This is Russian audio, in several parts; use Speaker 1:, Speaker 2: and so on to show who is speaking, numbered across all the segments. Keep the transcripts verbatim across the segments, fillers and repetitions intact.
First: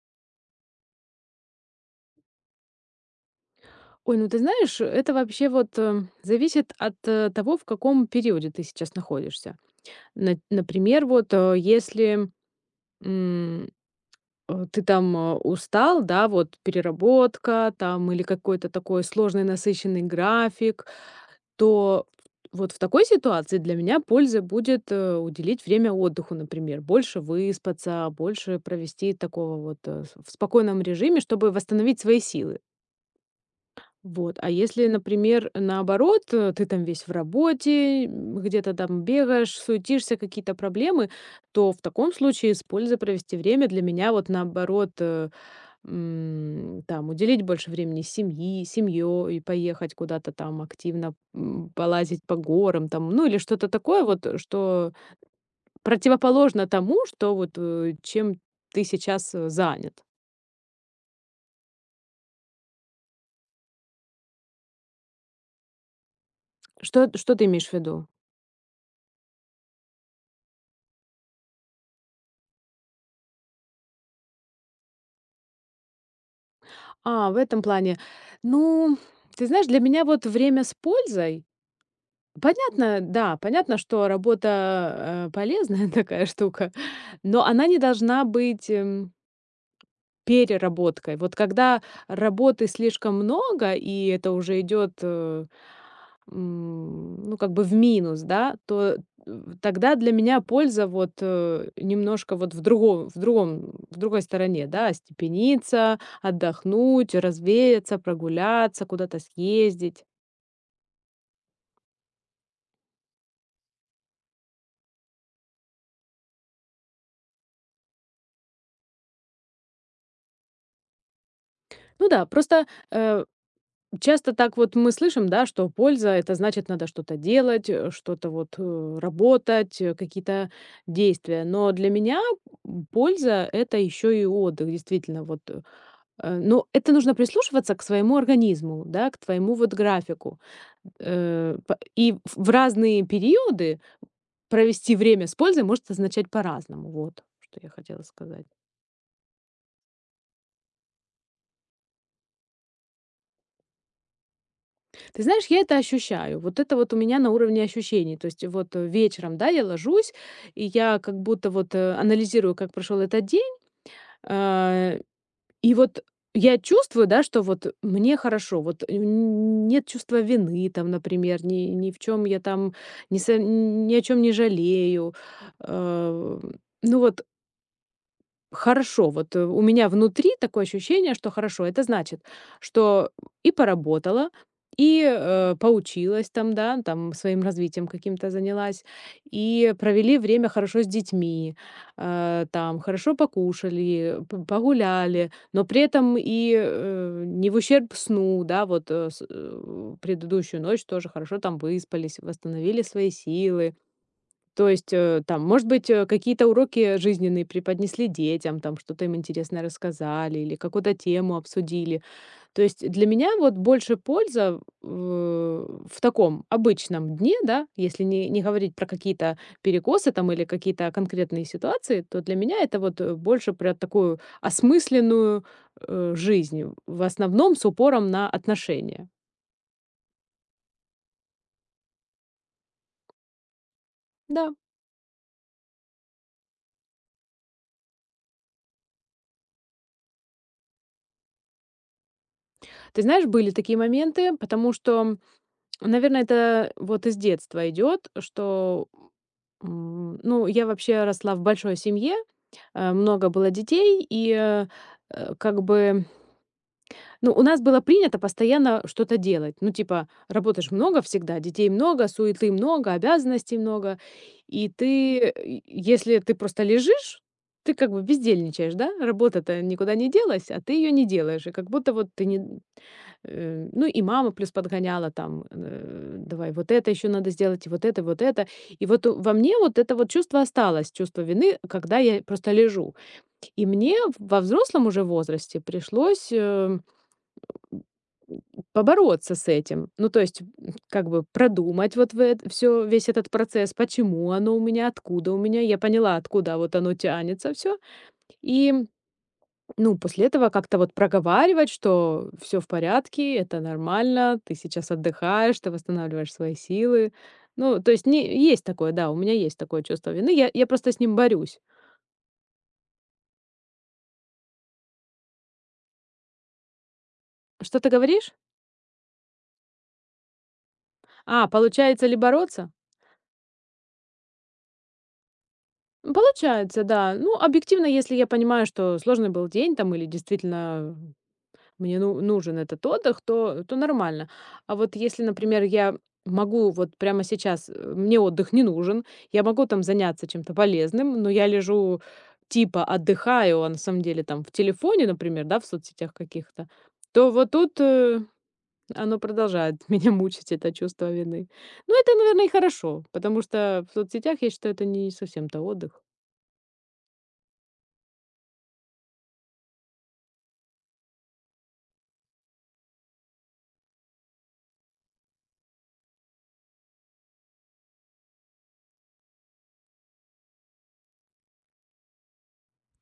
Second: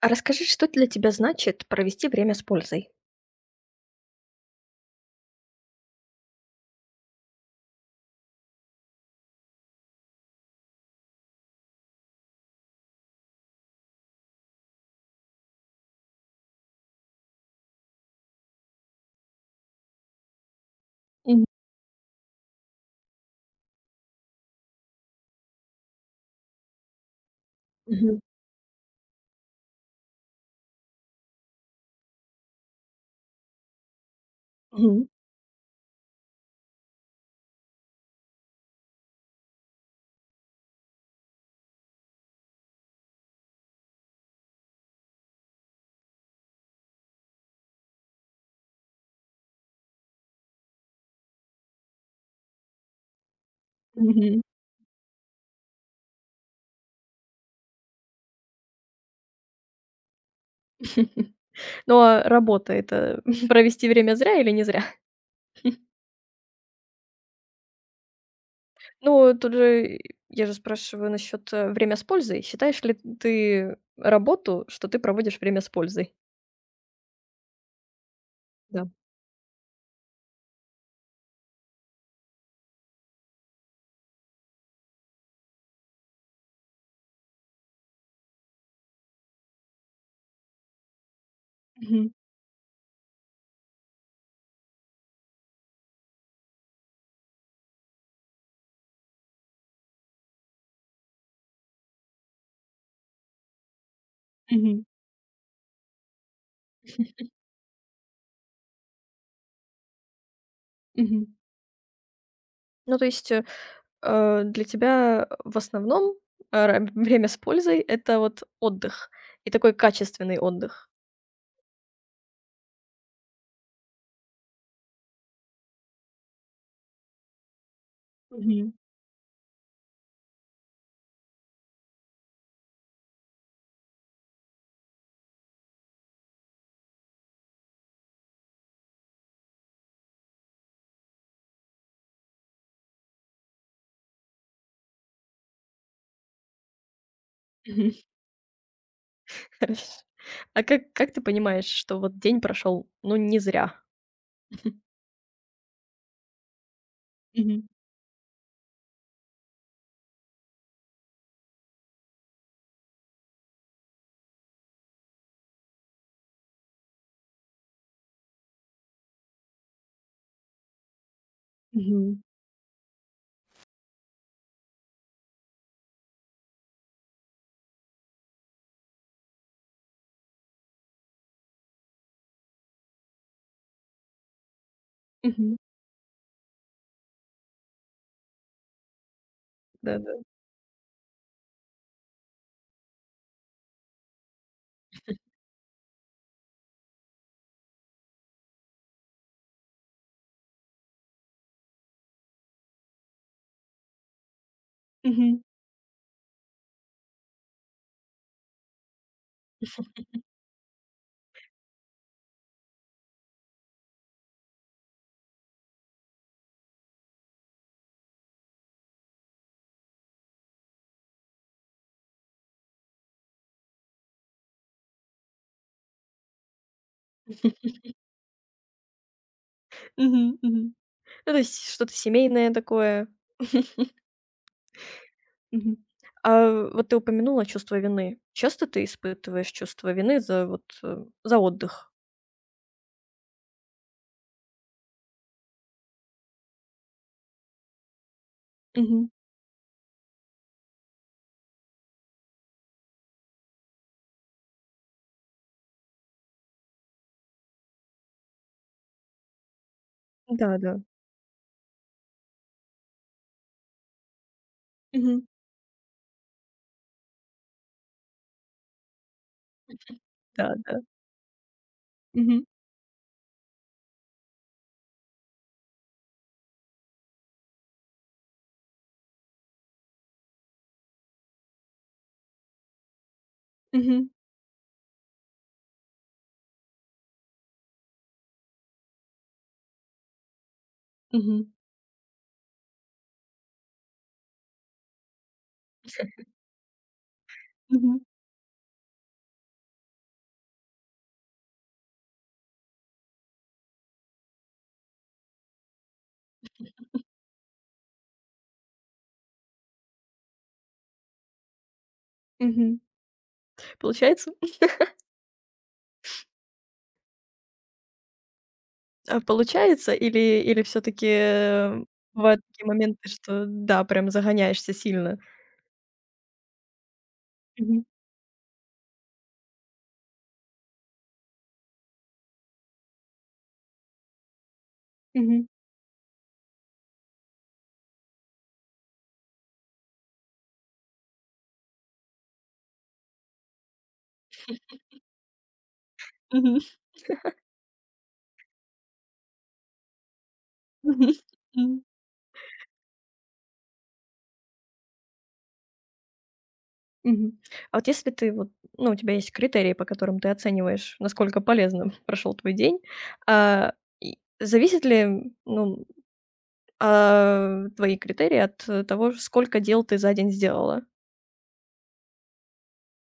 Speaker 1: А расскажи, что для тебя значит провести время с пользой?
Speaker 2: Ой, ну ты знаешь, это вообще вот э, зависит от э, того, в каком периоде ты сейчас находишься. На- например, вот э, если м, э, ты там э, устал, да, вот переработка там или какой-то такой сложный насыщенный график,
Speaker 1: Мгм.
Speaker 2: то вот в такой ситуации для меня польза будет э, уделить время отдыху, например, больше выспаться,
Speaker 1: Мгм.
Speaker 2: больше провести такого вот э, с- в спокойном режиме, чтобы восстановить свои силы. Вот. А если,
Speaker 1: Мгм.
Speaker 2: например, наоборот, э, ты там весь в работе, м, где-то там бегаешь, суетишься, какие-то проблемы, то в таком случае с пользой провести время для меня вот наоборот, э, м, там уделить больше времени семьи, семье и поехать куда-то там активно, м, полазить по горам там, ну или что-то такое вот, э,
Speaker 1: Мгм.
Speaker 2: что противоположно тому, что вот э, чем ты сейчас э, занят.
Speaker 1: Ну, а работа — это провести время зря или не зря?
Speaker 2: Что, что ты имеешь в виду?
Speaker 1: Ну, тут же я же спрашиваю насчет, э, время с пользой. Считаешь ли ты работу, что ты проводишь время с пользой?
Speaker 2: А, в этом плане.
Speaker 1: Да.
Speaker 2: Ну, ты знаешь, для меня вот время с пользой. Понятно, да, понятно, что работа, э, полезная такая штука, но она не должна быть эм Переработкой. Вот когда
Speaker 1: Мгм.
Speaker 2: работы слишком много, и это уже идет, э, м, ну, как бы в минус, да, то, э, тогда для меня польза вот, э, немножко вот в другом в другом в другой стороне,
Speaker 1: Мгм.
Speaker 2: да. Остепениться, отдохнуть, развеяться, прогуляться, куда-то съездить.
Speaker 1: Мгм. Ну, то есть, э, э, для тебя в основном, э, ра время с пользой — это вот отдых и такой качественный отдых.
Speaker 2: Ну да, просто, э Часто так вот мы слышим, да, что польза — это значит, надо что-то делать, э, что-то вот, э, работать, э, какие-то действия. Но для меня, м, польза — это еще и отдых, действительно. Вот, э, э, но это нужно прислушиваться к своему организму, да, к твоему вот графику. Э, п и в в разные периоды провести время с пользой может означать по-разному. Вот что я
Speaker 1: Мгм.
Speaker 2: хотела сказать.
Speaker 1: Хорошо. А как как ты понимаешь, что вот день прошел, ну, не зря?
Speaker 2: Ты знаешь, я это ощущаю. Вот это вот у меня на уровне
Speaker 1: Мгм.
Speaker 2: ощущений. То есть вот э, вечером, да, я ложусь, и я как будто вот э, анализирую, как прошел этот день. а, И вот я чувствую, да, что вот мне хорошо, вот э, н- нет чувства вины там, например, ни, ни
Speaker 1: Мгм.
Speaker 2: в
Speaker 1: Мгм.
Speaker 2: чем я там, ни, со- ни о чем не жалею. Э, Ну вот, хорошо, вот, э, у меня внутри такое ощущение, что хорошо. Это значит, что и поработала, и, э, поучилась там, да, там своим развитием каким-то занялась, и
Speaker 1: Да-да.
Speaker 2: провели время хорошо с детьми, э, там хорошо покушали, п погуляли, но при этом и, э, не в ущерб сну, да, вот, э, с э, предыдущую ночь тоже хорошо там выспались, восстановили свои силы. То есть, э,
Speaker 1: Мгм.
Speaker 2: там, может быть, э, какие-то уроки жизненные преподнесли детям, там что-то им интересное рассказали или какую-то тему обсудили. То есть для меня вот больше польза э, в таком обычном дне, да, если не, не говорить про какие-то перекосы там или какие-то конкретные ситуации, то для меня это вот э, больше про такую осмысленную э, жизнь, в основном с упором на отношения.
Speaker 1: Мгм. Мгм. Ну, то есть что-то семейное такое.
Speaker 2: Да.
Speaker 1: Мгм. А вот ты упомянула чувство вины. Часто ты испытываешь чувство вины за вот, э, за отдых?
Speaker 2: Ты знаешь, были такие моменты, потому что, наверное, это вот из детства идет, что,
Speaker 1: Мгм.
Speaker 2: м, ну, я вообще росла в большой семье, э, много было детей, и, э, э, как бы ну, у нас было принято постоянно что-то делать. Ну, типа, работаешь
Speaker 1: Да-да.
Speaker 2: много всегда, детей много, суеты много, обязанностей много. И ты,
Speaker 1: Мгм.
Speaker 2: э, и если ты просто лежишь, ты как бы бездельничаешь, да? Работа-то никуда не делась, а ты
Speaker 1: Да-да.
Speaker 2: ее не делаешь. И как будто вот ты
Speaker 1: Мгм.
Speaker 2: не... э, Ну, и мама плюс подгоняла там, э, давай, вот это еще надо сделать, и вот это, и вот это. И вот у- во мне вот это вот чувство осталось, чувство вины, когда я просто лежу. И мне
Speaker 1: Мгм.
Speaker 2: в- во взрослом уже возрасте пришлось... э, М, побороться с этим. Ну, то есть, м, как бы
Speaker 1: Мгм.
Speaker 2: продумать вот все весь этот процесс, почему оно у меня, откуда у меня. Я поняла, откуда вот оно тянется все.
Speaker 1: Мгм.
Speaker 2: И, ну, после этого как-то вот проговаривать, что все в порядке, это нормально, ты сейчас отдыхаешь, ты восстанавливаешь свои силы. Ну, то есть не есть такое, да, у меня есть такое чувство вины. Я я просто с ним борюсь.
Speaker 1: Мгм. Получается?
Speaker 2: Что ты говоришь?
Speaker 1: А получается, или или все таки
Speaker 2: А,
Speaker 1: э,
Speaker 2: получается ли
Speaker 1: бывают такие
Speaker 2: бороться?
Speaker 1: моменты, что да, прям загоняешься сильно?
Speaker 2: Получается, да. Ну,
Speaker 1: Мгм.
Speaker 2: объективно, если я понимаю, что сложный был день там или действительно мне ну нужен этот отдых, то то нормально. А вот если,
Speaker 1: Мгм.
Speaker 2: например, я могу вот прямо сейчас, э, мне отдых не нужен, я могу там заняться чем-то полезным, но я лежу типа отдыхаю, а на самом деле там в телефоне, например, да, в соцсетях
Speaker 1: Мгм.
Speaker 2: каких-то, то вот тут, э, оно продолжает меня мучить, это чувство
Speaker 1: Мгм.
Speaker 2: вины.
Speaker 1: М.
Speaker 2: Ну это, наверное, и хорошо, потому что в соцсетях я считаю, это не совсем-то отдых.
Speaker 1: Мгм. А вот если ты вот, ну, у тебя есть критерии, по которым ты оцениваешь, насколько полезным прошел твой день, а, и зависят ли, ну, а, твои критерии от э, того, сколько дел ты за день сделала?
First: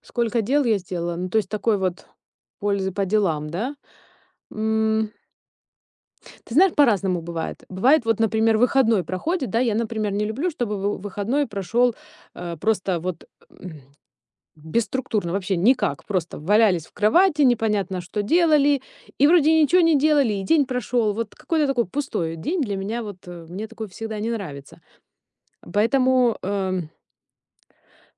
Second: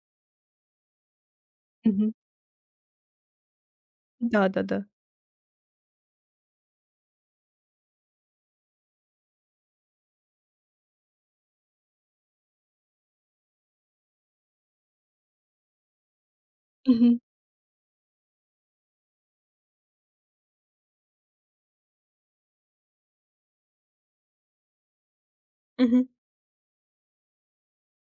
Speaker 2: Сколько дел я сделала? Ну, то есть такой вот
Speaker 1: Мгм.
Speaker 2: пользы по делам, да?
Speaker 1: Да-да-да.
Speaker 2: М, Ты знаешь, по-разному бывает. Бывает, вот, например, выходной проходит, да, я, например, не люблю, чтобы вы- выходной прошел э, просто вот м, бесструктурно, вообще никак, просто валялись в
Speaker 1: Мгм.
Speaker 2: кровати, непонятно, что делали, и вроде ничего не делали, и день прошел, вот какой-то такой пустой день для меня, вот, э, мне такой всегда не нравится.
Speaker 1: Мгм.
Speaker 2: Поэтому эм,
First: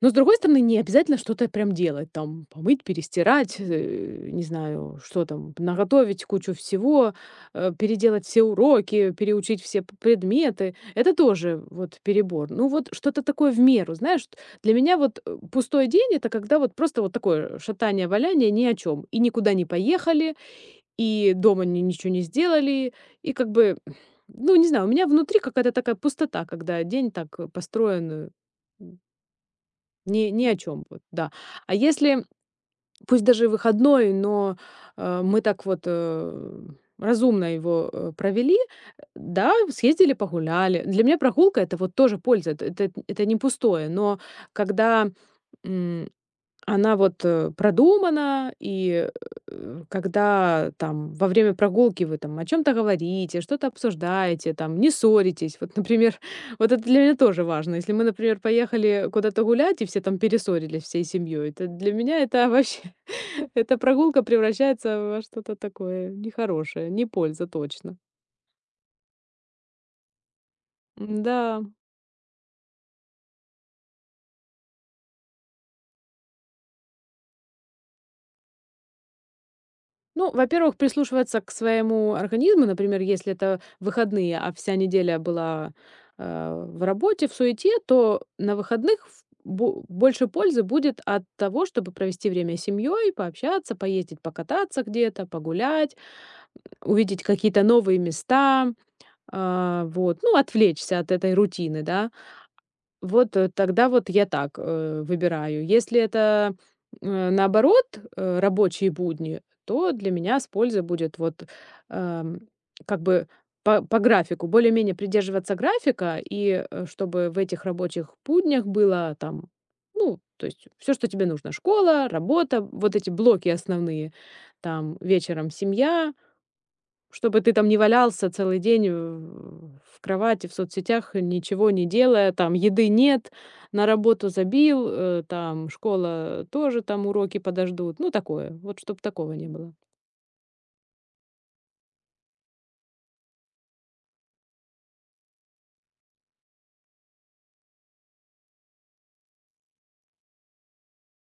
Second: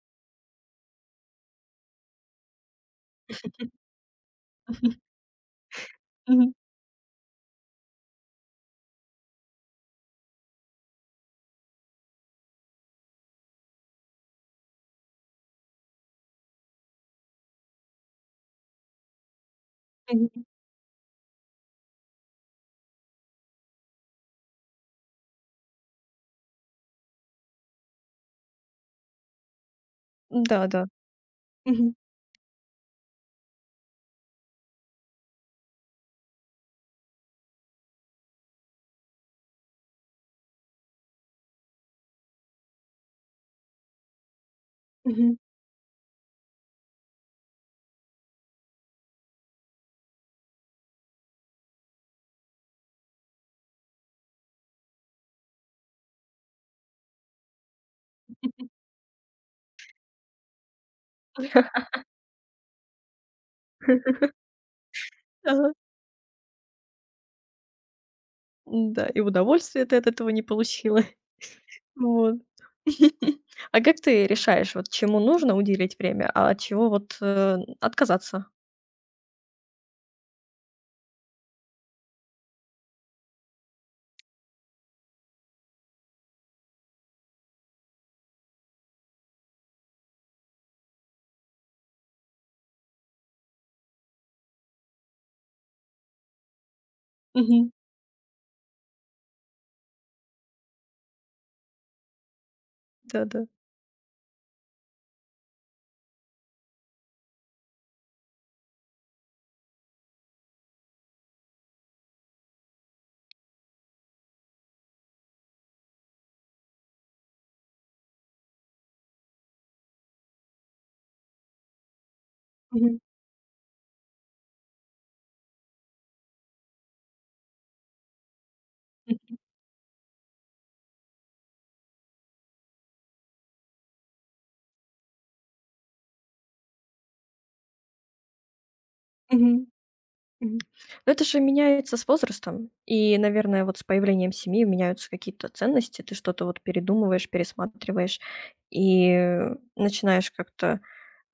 Speaker 2: Но, с другой стороны, не обязательно что-то прям делать, там, помыть, перестирать, э, не знаю, что там, наготовить кучу
Speaker 1: Мгм.
Speaker 2: всего, э, переделать все уроки, переучить все п- предметы. Это тоже вот перебор. Ну вот что-то такое в меру, знаешь, т- для меня вот э, пустой день — это когда вот просто вот такое шатание-валяние ни о чем. И никуда не поехали,
Speaker 1: Мгм.
Speaker 2: и дома ни- ничего не сделали, и как бы, ну не знаю, у меня внутри какая-то такая пустота, когда день так э, построен э, ни ни о чем
Speaker 1: Да-да.
Speaker 2: вот, да. А
Speaker 1: Мгм.
Speaker 2: если, пусть даже и выходной, но, э, мы так вот, э, разумно его, э, провели, да, съездили погуляли. Для меня прогулка — это вот тоже польза, это это это не пустое. Но когда,
Speaker 1: Мгм.
Speaker 2: м, она вот, э, продумана, и, э, когда там во время прогулки вы там о чем то говорите, что-то обсуждаете, там не ссоритесь. Вот, например, вот это для меня тоже важно. Если мы, например, поехали куда-то гулять и все там перессорились всей семьей, это для меня это вообще эта прогулка превращается во что-то
Speaker 1: Ага.
Speaker 2: такое нехорошее, не польза точно.
Speaker 1: Да, и удовольствия ты от этого не получила.
Speaker 2: Да.
Speaker 1: Вот. А как ты решаешь, вот чему нужно уделить время, а от чего вот, э, отказаться?
Speaker 2: Ну, во-первых, прислушиваться к своему организму, например, если это выходные, а вся неделя была э, в работе, в суете, то на выходных в- бо- больше пользы будет от того, чтобы провести время с семьей, пообщаться, поездить, покататься где-то, погулять, увидеть какие-то
Speaker 1: Мгм.
Speaker 2: новые места, а, вот, ну, отвлечься от этой рутины, да, вот,
Speaker 1: Да-да.
Speaker 2: э, тогда вот я так, э, выбираю. Если это, э, наоборот, э, рабочие будни, то для меня с пользой будет вот, эм, как бы по по графику, более-менее придерживаться графика, и, э, чтобы в этих рабочих буднях было там, ну, то есть все, что тебе нужно: школа, работа, вот
Speaker 1: Мгм.
Speaker 2: эти блоки основные, там вечером семья. Чтобы ты там не валялся целый день, э, в кровати, в соцсетях, ничего не делая, там еды нет, на работу забил, э, там школа тоже, там уроки подождут. Ну, такое. Вот чтобы такого не
Speaker 1: Мгм.
Speaker 2: было.
Speaker 1: Мгм. Но это же меняется с возрастом. И, наверное, вот с появлением семьи меняются какие-то ценности. Ты что-то вот передумываешь, пересматриваешь и начинаешь как-то,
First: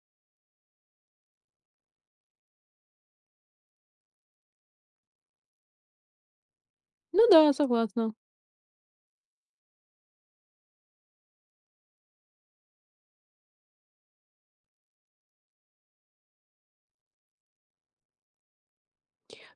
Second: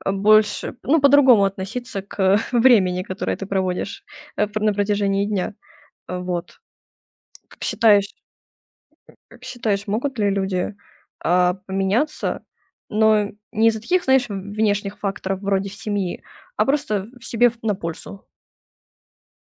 Speaker 1: э, больше, ну, по-другому относиться к времени, которое ты проводишь, э, пр на протяжении дня. Э, Вот.
Speaker 2: Ну да,
Speaker 1: Как
Speaker 2: согласна.
Speaker 1: считаешь как считаешь, могут ли люди, а, поменяться, но не из-за таких, знаешь, в внешних факторов вроде семьи, а просто в себе, в на пользу?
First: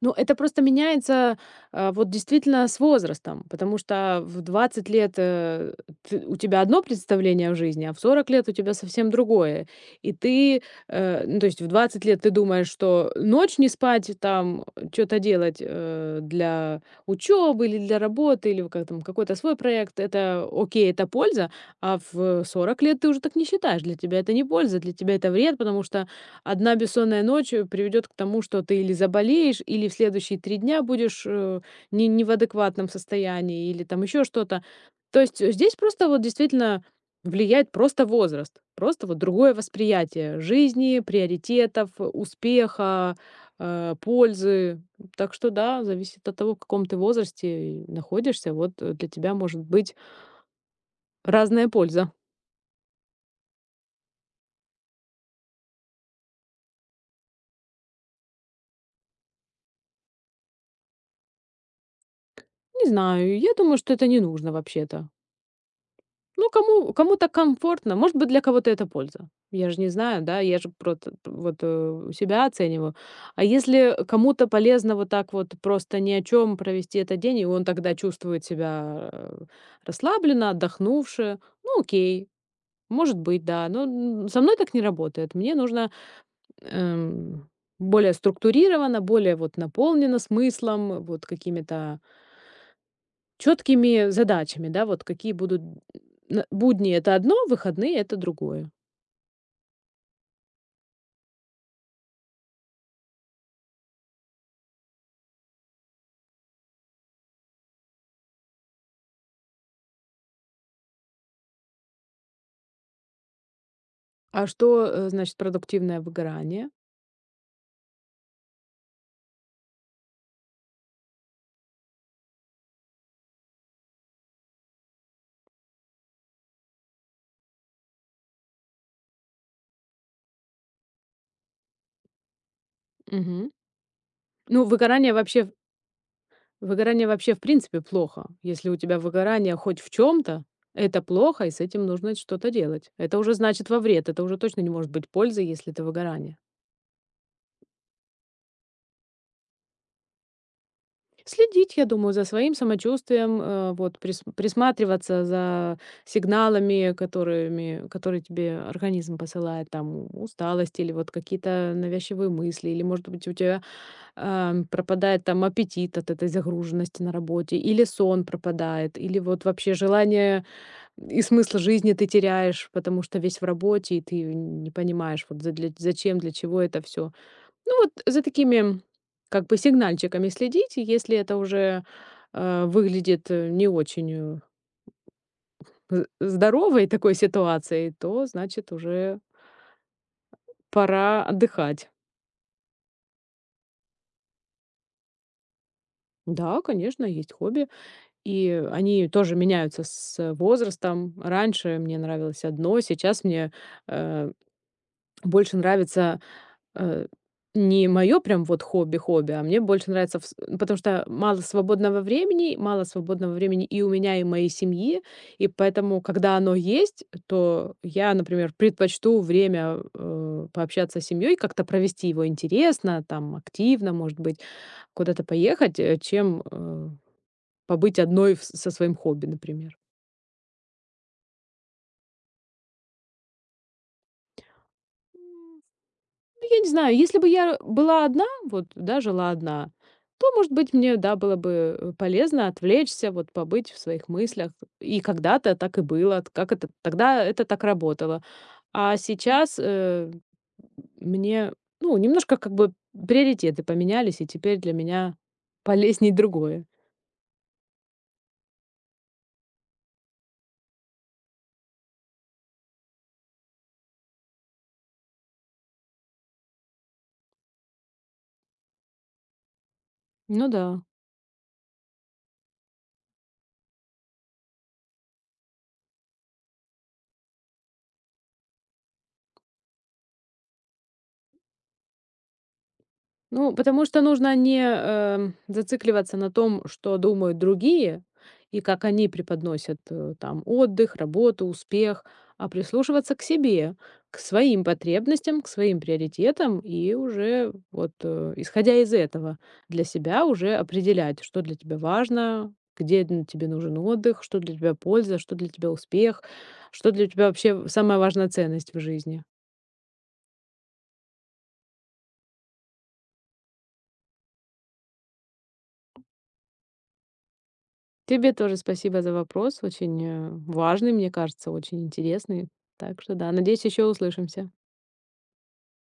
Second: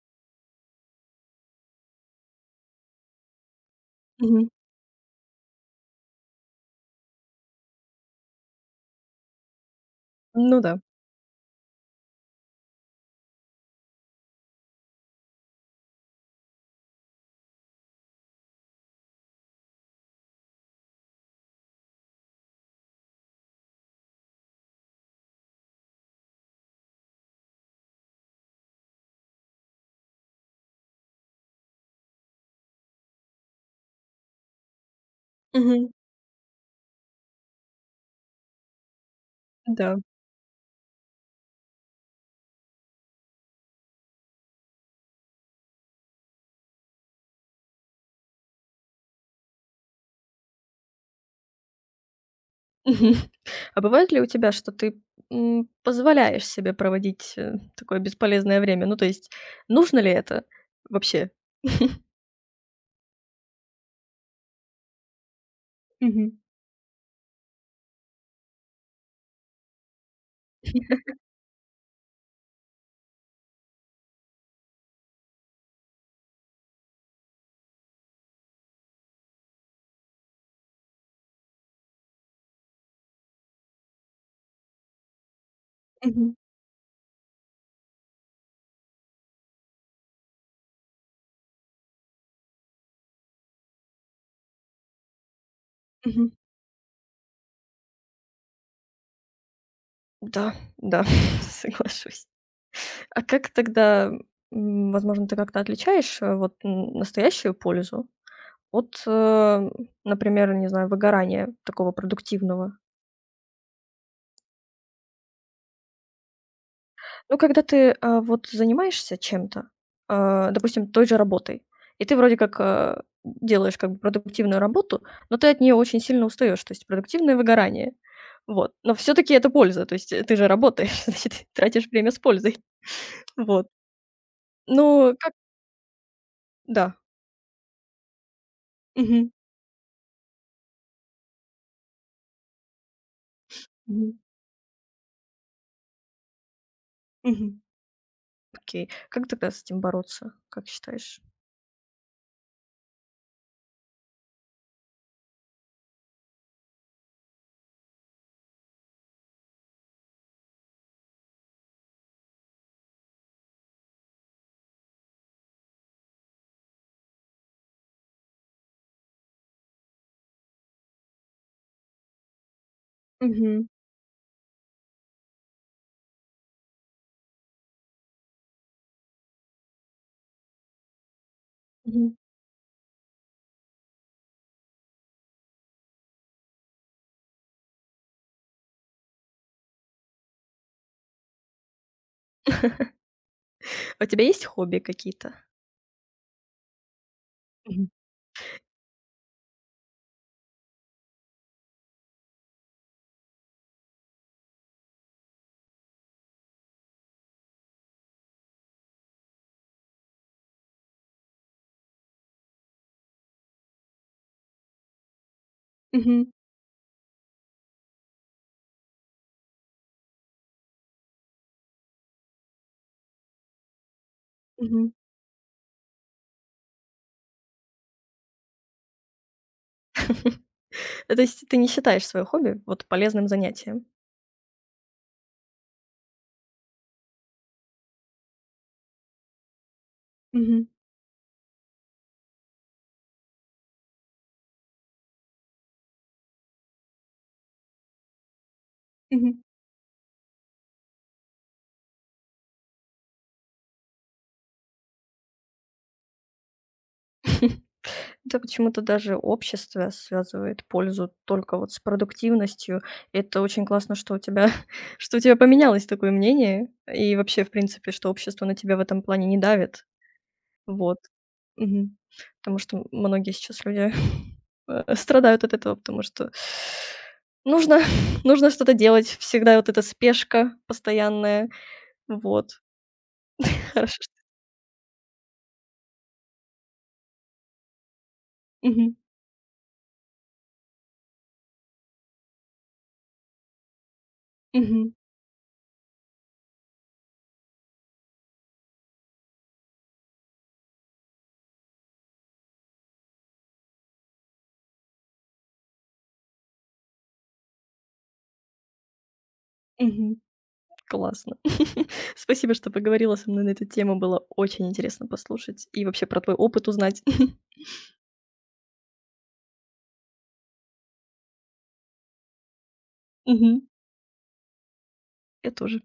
Speaker 2: Ну, это просто меняется, а, вот действительно с возрастом, потому что в
Speaker 1: Мгм.
Speaker 2: двадцать лет, э, ты у тебя одно представление о жизни, а в сорок лет у тебя совсем другое. И
Speaker 1: Ну
Speaker 2: ты,
Speaker 1: да.
Speaker 2: э, ну, то есть в двадцать лет ты думаешь, что ночь не спать, там что то делать, э, для учебы или для работы, или как там какой-то свой проект. Это окей, это польза, а в сорок лет ты уже так не считаешь. Для тебя это не польза, для тебя это вред, потому что одна бессонная ночь э, приведет к тому, что ты или заболеешь, или в следующие три дня будешь э, не, не в адекватном состоянии, или там еще что-то. То есть э, здесь
Speaker 1: Мгм.
Speaker 2: просто вот действительно влияет просто возраст, просто вот другое
Speaker 1: Да.
Speaker 2: восприятие жизни, приоритетов, э, успеха, э, пользы. Так что да, зависит от того, в каком ты возрасте находишься, вот э, для тебя может быть разная польза.
Speaker 1: Мгм. А бывает ли у тебя, что ты, м, позволяешь себе проводить, э, такое бесполезное время? Ну, то есть нужно ли это вообще?
Speaker 2: Не знаю, я думаю, что это не нужно вообще-то.
Speaker 1: Мгм.
Speaker 2: Ну, кому кому-то комфортно. Может быть, для кого-то это польза. Я же не знаю, да, я же просто вот, э, у себя оцениваю. А если кому-то полезно вот так вот просто ни о чем провести этот день, и он тогда чувствует себя, э, расслабленно, отдохнувше, ну, окей, может быть, да. Но, м, со мной так не работает. Мне нужно,
Speaker 1: Мгм.
Speaker 2: эм, более структурировано, более вот наполнено смыслом, вот какими-то четкими задачами, да, вот какие будут
Speaker 1: Мгм.
Speaker 2: н будни — это одно, выходные — это другое.
Speaker 1: Да, да, соглашусь. А как тогда, м, возможно, ты как-то отличаешь, э, вот, н настоящую пользу от, э, например, не знаю, выгорания такого продуктивного?
Speaker 2: А что, э, значит продуктивное выгорание?
Speaker 1: Ну, когда ты, а, вот занимаешься чем-то, а, допустим, той же работой, и ты вроде как, э, делаешь как бы продуктивную работу, но ты от нее очень сильно устаешь, то есть продуктивное выгорание. Вот. Но все-таки это польза, то есть, э, ты же работаешь, значит, тратишь время с пользой.
Speaker 2: Мгм.
Speaker 1: Вот.
Speaker 2: Ну, выгорание
Speaker 1: Но как
Speaker 2: вообще
Speaker 1: Да.
Speaker 2: выгорание вообще в принципе плохо. Если у тебя
Speaker 1: Мгм.
Speaker 2: выгорание хоть в чем то, это плохо, и с этим нужно что-то делать. Это уже значит во вред,
Speaker 1: Мгм.
Speaker 2: это уже точно не может быть пользы, если это выгорание.
Speaker 1: Мгм. Окей. Как тогда с этим бороться, как считаешь?
Speaker 2: Следить, я думаю, за своим самочувствием, э, вот прис- присматриваться за сигналами, которыми, которые тебе организм посылает, там усталость или вот какие-то навязчивые мысли, или, может быть, у тебя ам, пропадает там аппетит от этой загруженности на работе, или сон пропадает, или вот вообще желание и смысл жизни ты теряешь, потому что весь в
Speaker 1: Мгм.
Speaker 2: работе, и ты не понимаешь, вот за- для- зачем, для чего это все. Ну вот за такими как бы сигнальчиками следить, и если это уже
Speaker 1: Мгм.
Speaker 2: э, выглядит э, не очень э, з- здоровой такой ситуацией, то значит уже пора отдыхать.
Speaker 1: У тебя есть хобби какие-то?
Speaker 2: Да, конечно, есть хобби,
Speaker 1: Мгм.
Speaker 2: и они тоже меняются с возрастом. Раньше мне нравилось одно, сейчас мне э, больше нравится Э, не мое прям вот хобби-хобби, а мне больше нравится вс потому что мало свободного времени, мало свободного времени и у меня, и моей семьи. И поэтому,
Speaker 1: Мгм.
Speaker 2: когда оно есть, то я, например, предпочту время, э, пообщаться с семьей, как-то провести его интересно, там, активно, может быть,
Speaker 1: Мгм.
Speaker 2: куда-то поехать, э, чем, э, побыть одной в со своим хобби, например.
Speaker 1: То есть ты не считаешь свое хобби вот полезным занятием?
Speaker 2: Я не знаю, если бы я была одна, вот, да, жила одна, то, может
Speaker 1: Мгм.
Speaker 2: быть, мне, да, было бы э, полезно отвлечься, вот, побыть в своих мыслях. И когда-то так и было, т- как это, тогда это так работало. А
Speaker 1: Мгм.
Speaker 2: сейчас э, мне, ну, немножко как бы приоритеты поменялись, и теперь для меня полезней другое.
Speaker 1: Да почему-то даже общество связывает пользу только вот с продуктивностью. Это очень классно, что у тебя что у тебя поменялось такое мнение, и вообще, в принципе, что общество на тебя в этом плане не давит.
Speaker 2: Ну да.
Speaker 1: Вот. Мгм. Потому что многие сейчас люди э, страдают от этого, потому что нужно нужно что-то делать. Всегда вот эта спешка постоянная. Вот.
Speaker 2: Ну, потому
Speaker 1: Хорошо,
Speaker 2: что
Speaker 1: что
Speaker 2: нужно не, э, зацикливаться на том, что думают другие и как
Speaker 1: Мгм.
Speaker 2: они преподносят, э, там отдых, работу, успех, а прислушиваться к себе, к своим
Speaker 1: Мгм.
Speaker 2: потребностям, к своим приоритетам и уже вот, э, исходя из этого, для себя уже определять, что для тебя важно, где н тебе нужен отдых, что для тебя польза, что для тебя успех, что для тебя вообще самая важная ценность в жизни.
Speaker 1: Мгм. Классно. Спасибо, что поговорила со мной на эту тему. Было очень интересно послушать и вообще про твой опыт узнать.
Speaker 2: Тебе тоже спасибо за вопрос. Очень э, важный, мне кажется, очень интересный. Так что да,
Speaker 1: Мгм.
Speaker 2: надеюсь, еще услышимся.
Speaker 1: Я тоже.